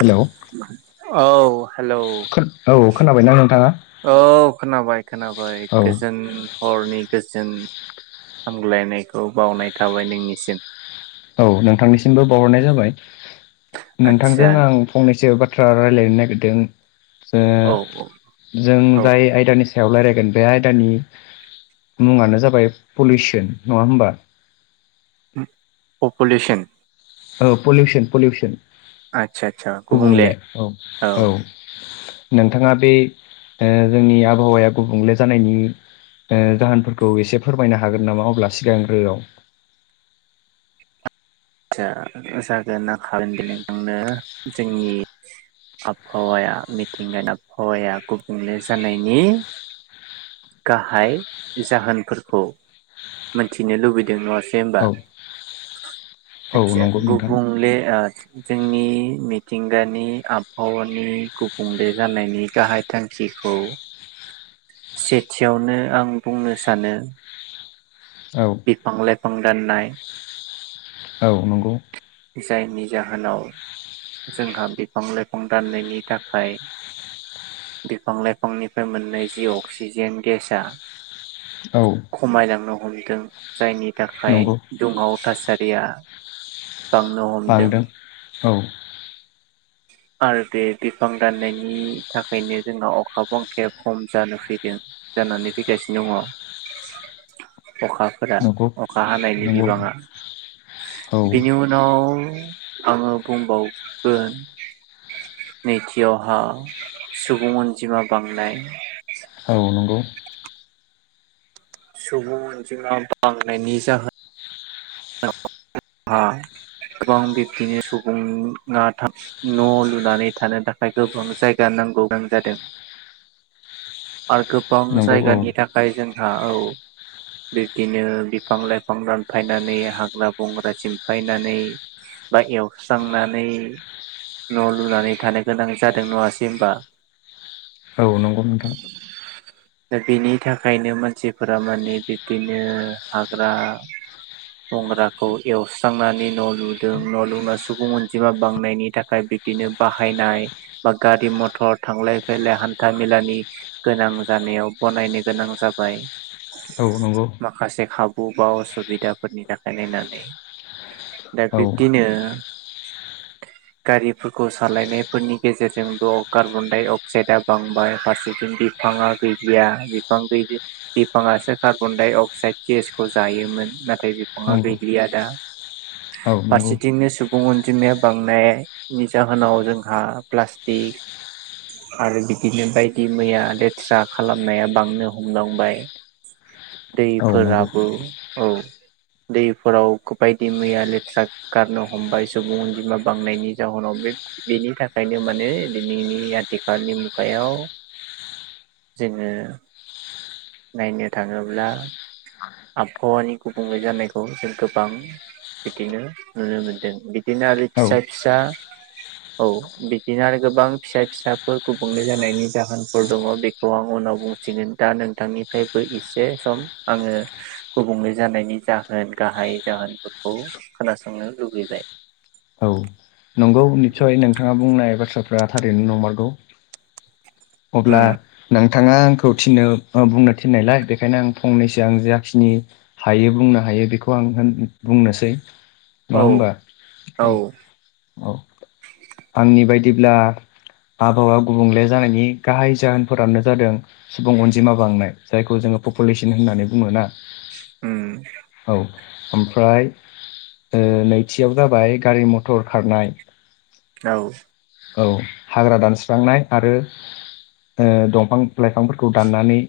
Hello औ hello औ खोनाबायनां नोंथां औ खोनाबाय खोनाबाय औ गोजोन हरनि गोजोन हामग्लायनायखौ बावनाय थाबाय नोंनिसिम औ नोंथांनिसिमबो बावहरनाय जाबाय आदसा नोंथांजों आं फंनैसो बाथ्रा रायजलायनो नागिरदों ओ औ औ जों औ जाय आयदानि सायाव रायज्लायगोन बे आयदानि मुङानो जाबाय पलिउसन नङा होमबा पपुलेसन? औ पलिउसन पलिउसन आदसा आदसा गुबुंले औ औ नोंथाङा बे ओ जोंनि आबहावाया गुबुंले जानायनि ओ जाहोनफोरखौ एसे फोरमायनो हागोन नामा अब्ला सिगांग्रोआव [inaudible] जा-जागोना थारैनो नोंथांनो जोंनि आबहावाया मिथिंगानि आबहावाया गुबुंले जानायनि गाहाय जाहोनफोरखौ मोनथिनो लुबैदों नङासै होमबा सिगांग्रोआव औ औ नंगौ नोंथां गुबुंले ओ जोंनि मिथिंगानि आबहावानि गुबुंले जानायनि गाहाय थांखिखौ [inaudible] सेथियावनो आं बुंनो सानो औ बिफां लाइफां दाननाय औ नंगौ जायनि जाहोनाव जोंहा बिफां लाइफां दाननायनि थाखाय बिफां लाइफांनिफ्राय मोननाय जि अक्सिजेन गेसआ औ खमायलांनो हमदों जायनि थाखाय नंगौ दुंहाव थासारिया बांनो हमदों बांदों औ आरो बे बिफां दाननायनि थाखायनो जोंहा अखा बांखाया खम जानो फैदों जानानै फैगासिनो दङ [inaudible] अखाफोरा नंगौ अखा हानायनि नंगौ बिबाङा औ बिनि उनाव आङो बुंबावगोन नैथियावहा सुबुं अनजिमा बांनाय औ नंगौ सुबुं अनजिमा बांनायनि जाहोन हा गोबां बिब्दिनो सुबुङा था न' लुनानै थानो थाखाय गोबां जायगानि नांगौ गां जादों [inaudible] आरो गोबां नंगौ औ जायगानि थाखाय जोंहा औ बिब्दिनो बिफां लाइफां दानफायनानै हाग्रा बंग्रा सिमफायनानै बा एवस्रांनानै न' लुनानै थानो गोनां जादों न'आसेै होनबा औ नंगौ नोंथां। दा बेनि थाखायनो मानसिफोरा माने बिब्दिनो हाग्रा गंग्राखौ एवस्रांनानै न' लुदों न' लुना सुबुं अनजिमा बांनायनि थाखाय बे बिदिनो बाहायनाय बा गारि मथर थांलाय फैलाय हान्था मेलानि गोनां जानायाव बनायनो गोनां जाबाय। औ नंगौ माखासे खाबु बा असुबिदाफोरनि थाखाय नायनानै दा औ बिबदिनो [unintelligible] गारिफोरखौ सालायनायफोरनि गेजेरजोंद कार्बन डाइ अक्साइदआ बांबाय फारसे बिफाङा गैलिया बिफां बिफाङासो कार्बन डाइ अक्साइद गेसखौ जायो। योमोन नाथाय बिफाङा नंगौ गैलिया दा औ नंगौ फारसेथिंनो सुबुं अनजिमाया बांनायनि जाहोनाव जोंहा प्लास्टिक आरो बिदिनो बाइक दि मैया लेथ्रा खालामनाया बांनो हमदांबाय औ नंगौ दैफोराबो औ दैफोराव गो बायदि मैया लेथ्रा गारनो हमबाय सुबुं अनजिमा बांनायनि जाउनाव बेनि थाखायनो माने दिनैनि आथिखालनि मुगायाव जोङो नायनो थाङोब्ला आबहावानि गुबुंले जानायखौ जों गोबां बिदिनो नुनो मोनदों बिदिनो आरो औ फिसा फिसा औ बिदिनो आरो गोबां फिसा फिसाफोर गुबुंले जानायनि जाहोन फोर दं बेखौ आं उनाव बुंथिगोन दा नोंथांनिफ्रायबो एसे सम आङो बुंले जानायनि जाहोन गाहाय जाहोनफोरखौ खोनासंनो लुबैबाय। औ न नंगौ निसय नोंथाङा बुंनाय बाथ्राफ्रा थारैनो नंमारगौ। उम अब्ला नों थाङा आंखौ थिनो बुंनो थिननायलाय बेखायनो आं फंनैसो आं जाखिनि हायो बुंनो हाय हायो बेखौ आं होन बुंनोसै औ नङा होमबा औ औ आंनि बायदिब्ला आबहावा गुबुंले जानायनि गाहाय जाहोनफोरानो जादों सुबुं अनजिमा बांनाय जायखौ जों पपुलेस्न होननानै बुङो ना उम आमफ्राय ओ नैथियाव जाबाय गारि मथर खारनाय औ। औ हाग्रा दानस्रांनाय आरो ओ दंफां लाइफांफोरखौ दाननानै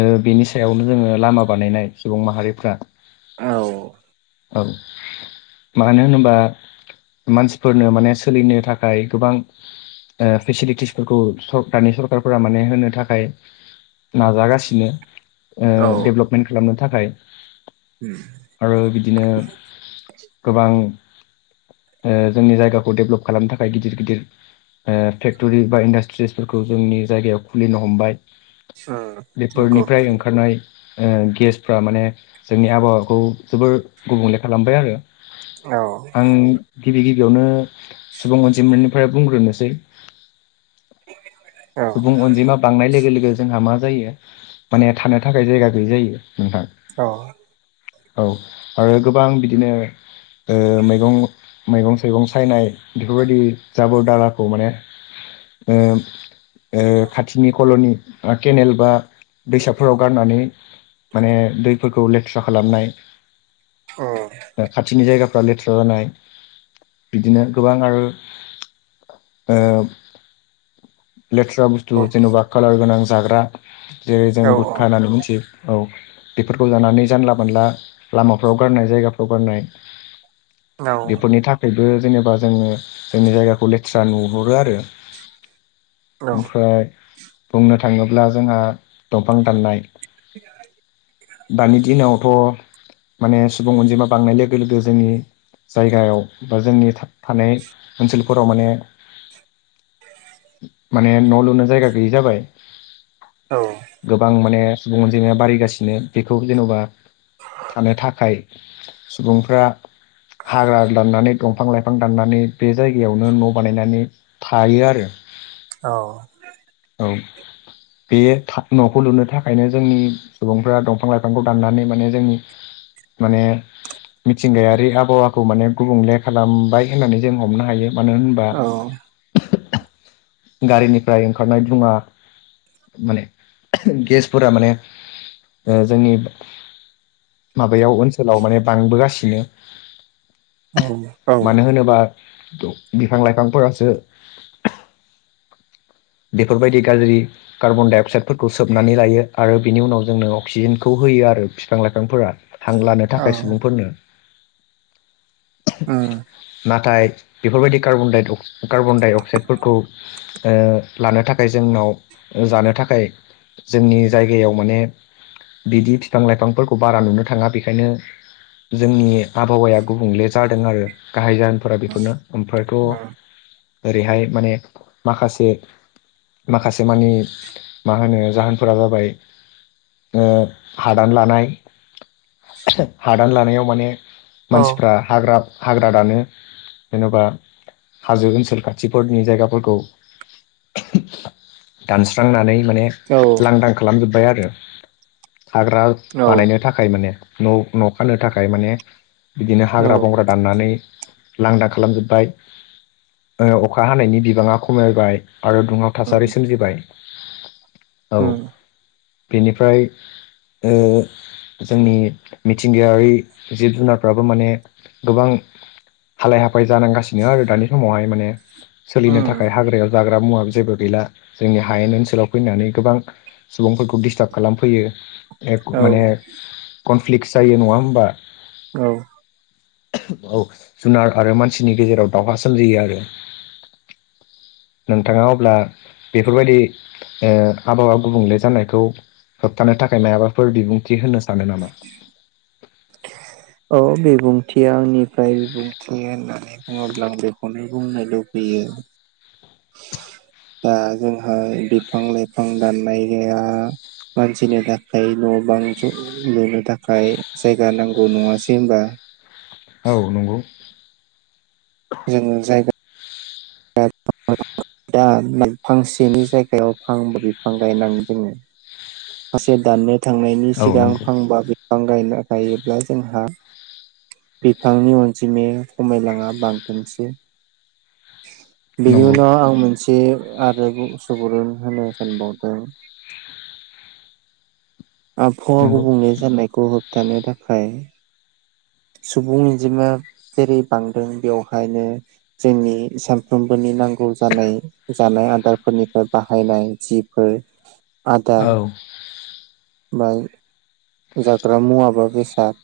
ओ बेनि सायावनो जोङो लामा बानायनाय सुबुं माहारिफ्रा औ। औ मानो होनोबा मानसिफोरनो माने सोलिनो थाखाय गोबां ओ फेसिलिटिसफोरखौ दानि सरखारफोरा माने होनो थाखाय नाजागासिनो ओ औ डेब्लबपमेन्ट खालामनो थाखाय उम आरो बिदिनो गोबां ओ जोंनि जायगाखौ डेब्लबप खालामनो थाखाय गिदिर गिदिर ओ फेक्ट'थरि बा इन्डास्ट्रिसफोरखौ जोंनि जायगायाव खुलिनो हमबाय। उम नंगौ बेफोरनिफ्राय ओंखारनाय ओ गेसफ्रा माने जोंनि आबहावाखौ जोबोर गुबुंले खालामबाय आरो औ। आं गिबि गिबियावनो सुबुं अनजिमनिफ्राय बुंग्रोनोसै औ सुबुं अनजिमा बांनाय लोगो लोगो जोंहा मा जायो माने थानो थाखाय जायगा गैयै जायो। नोंथां उम औ औ आरो गोबां बिदिनो। ओ मैगं मैगं थाइगं सायनाय बेफोरबायदि जाबोर दालाखौ माने। ओ ओ खाथिनि कल'नि केनेल बा दैसाफोराव गारनानै। माने दैफोरखौ लेथ्रा खालामनाय औ खाथिनि जायगा लेथ्रा जानाय बिदिनो गोबां आरो। ओ लेथ्रा बुस्थु जेन'बा कालार गोनां जाग्रा जेरै जों औ गुथखा होननानै मिथियो औ बेफोरखौ जानानै जानला मोनला लामाफ्राव गारनाय जायगाफ्राव गारनाय बेफोरनि थाखायबो जेनेबा जोङो जोंनि जायगाखौ लेथ्रा नुहरो आरो। ओमफ्राय बुंनो थाङोब्ला जोंहा दंफां दाननाय दानि दिनावथ' माने सुबुं अनजिमा बांनाय लोगो लोगो जोंनि जायगायाव बा जोंनि था थानाय ओनसोलफोराव माने ने न' लुनो जायगा गैयै जाबाय गोबां माने सुबुं अनजिमाया बारायगासिनो बेखौ जेन'बा थानो थाखाय सुबुंफ्रा हाग्रा दाननानै दंफां लाइफां दाननानै बे जायगायावनो न' बानायनानै थायो आरो। औ औ [unintelligible] बे था न'खौ लुनो थाखायनो जोंनि सुबुंफ्रा दंफां लाइफांखौ दाननानै माने जोंनि माने मिथिंगायारि आबहावाखौ माने गुबुंले खालामबाय होननानै जों हमनो हायो। मानो होनबा गारिनिफ्राय ओंखारनाय दुङा माने गेसफोरा माने ओ जोंनि‌ माबायाव ओनसोलाव माने बांबोगासिनो। औ औ मानो होनोबा बिफां लाइफांफोरासो बेफोरबायदि गाज्रि कार्बनडाइ अक्साइडफोरखौ सोबनानै लायो आरो बिनि उनाव जोंनो अक्सिजेनखौ होयो आरो बिफां लाइफांफोरा हां लानो थाखाय सुबुंफोरनो। नाथाय बेफोरबायदि कार्बन डाइ कार्बन डाइ अक्साइडफोरखौ ओ लानो थाखाय जोंनाव जानो थाखाय जोंनि जायगायाव माने बिदि फिफां लाइफांफोरखौ बारा नुनो थाङा बेखायनो जोंनि आबहावाया गुबुंले जादों आरो। गाहाय जाहोनफोरा बेफोरनो ओमफ्रायथ' ओरैहाय माने माखासे माखासे मानिे मा होनो जाहोनफोरा जाबाय ओ हादान लानाय हादान लानायाव माने मानसिफ्रा हाग्रा हाग्रा दानो जेन'बा हाजो ओनसोल खाथिफोरनि जायगाफोरखौ दानस्रांनानै माने लांदां खालामजोबबाय आरो। थाग्रा बानायनो थाखाय माने न' न' खानो थाखाय माने बिदिनो हाग्रा बंग्रा दाननानै लांदां खालामजोब्बाय अखा हानायनि बिबाङा खमायबाय। आरो दुङाव थासारि सोमजिबाय। औ बेनिफ्राय ओ जोंनि मिथिंगायारि जिब जुनारफ्राबो माने गोबां हालाय -हाफाय जानांगासिनो आरो दानि समावहाय माने सोलिनो थाखाय हाग्रायाव जाग्रा मुवा जेबो गैला जोंनि हायेन ओनसोलाव फैनानै गोबां सुबुंफोरखौ डिस्टार्ब खालामफैयो ए माने कनफ्लिक् जायो नङा होमबा? औ औ जुनार आरो मानसिनि गेजेराव दावहा सोमजियो आरो। नोंथाङा अब्ला बेफोरबायदि ओ आबहावा गुबुंले जानायखौ होबथानो थाखाय मायाबाफोर बिबुंथि होनो सानो नामा? औ बिबुंथिया आंनिफ्राय बिबुंथि होननानै बुङोब्ला आं बेखौनो बुंनो लुबैयो [unintelligible] ओ जोंहा बिफां -लाइफां दाननाय गाया मानसिनो थाखाय न' बां जु लुनो थाखाय जायगा नांगौ नङासै होनबा औ नंगौ [unintelligible] जोङो जायगा [unintelligible] दा फांसेनि जायगायाव फांब्रै बिफां गायनांग जोङो माखासे दाननो थांनायनि औ सिगां नंगौ फांबा बिफां गायना गायोब्ला जोंहा बिफांनि अनजिमाया समायलाङा बांगोनसो। बेनि नंगौ उनाव आं मोनसे आरो सुबुरुन होनो सानबावदों आबहावा नंगौ गुबुंले जानायखौ होबथानो थाखाय सुबुं इनजिमा जेरै बांदों बेवहायनो जोंनि सानफ्रोमबोनि नांगौ जानाय -जानाय आदारफोरनिफ्राय बाहायनाय जिफोर औ बाय जाग्रा मुवाबा बेसाद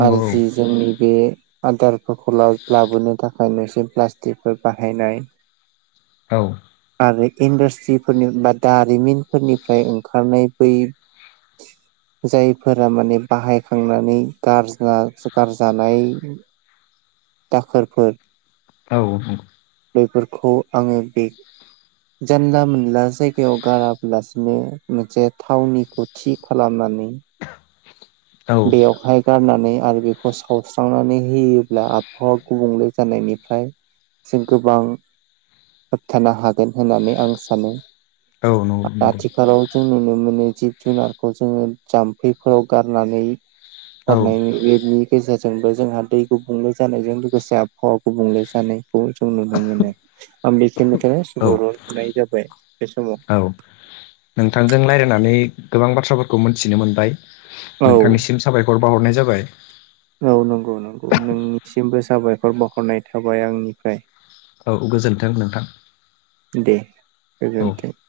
नंगौ आरो जि जोंनि बे आदारफोरखौल लाबोनो थाखाय नोंसिम प्लास्टिकफोर बाहायनाय औ आरो इडास्ट्रिनिफोरनि बा दारिमिनफोरनिफ्राय ओंखारनाय बै जायफोरा माने बाहायखांनानै गारजा गारजानाय दाखोरफोर औ -औ बेफोरखौ आङो बे जानला -मोनला जायगायाव गाराब्लासिनो मोनसे थावनिखौ थि खालामो मानि औ बेयावहाय गारनानै आरो बेखौ सावस्रांनानै होयोब्ला आबहावा गुबुंले जानायनिफ्राय जों गोबां होबथानो हागोन होननानै आं सानो औ नंगौ आथिखालाव जों नुनो मोनो जिब -जुनारखौ जोङो जाम्फैफोराव गारनानै औ हरनाय बेनि गेजेरजोंबो जोंहा दै गुबुंले जानायजों लोगोसे आबहावा गुबुंले जानाय खौ जों नुनो मोनो आं बेखिनिखौनो औ साबुरुन' नुनाय जाबाय बे समाव [unintelligible] नोंथांजों रायज्लायनानै गोबां बाथ्राफोरखौ मिथिनो मोनबाय औ नोंथांनिसिम साबायखर बावाहरनाय जाबाय औ नंगौ- नंगौ नोंनिसिमबो साबायखर बावहरनाय थाबाय आंनिफ्राय औ गोजोन्थों नोंथां दे औ। गोजोन्थोंथ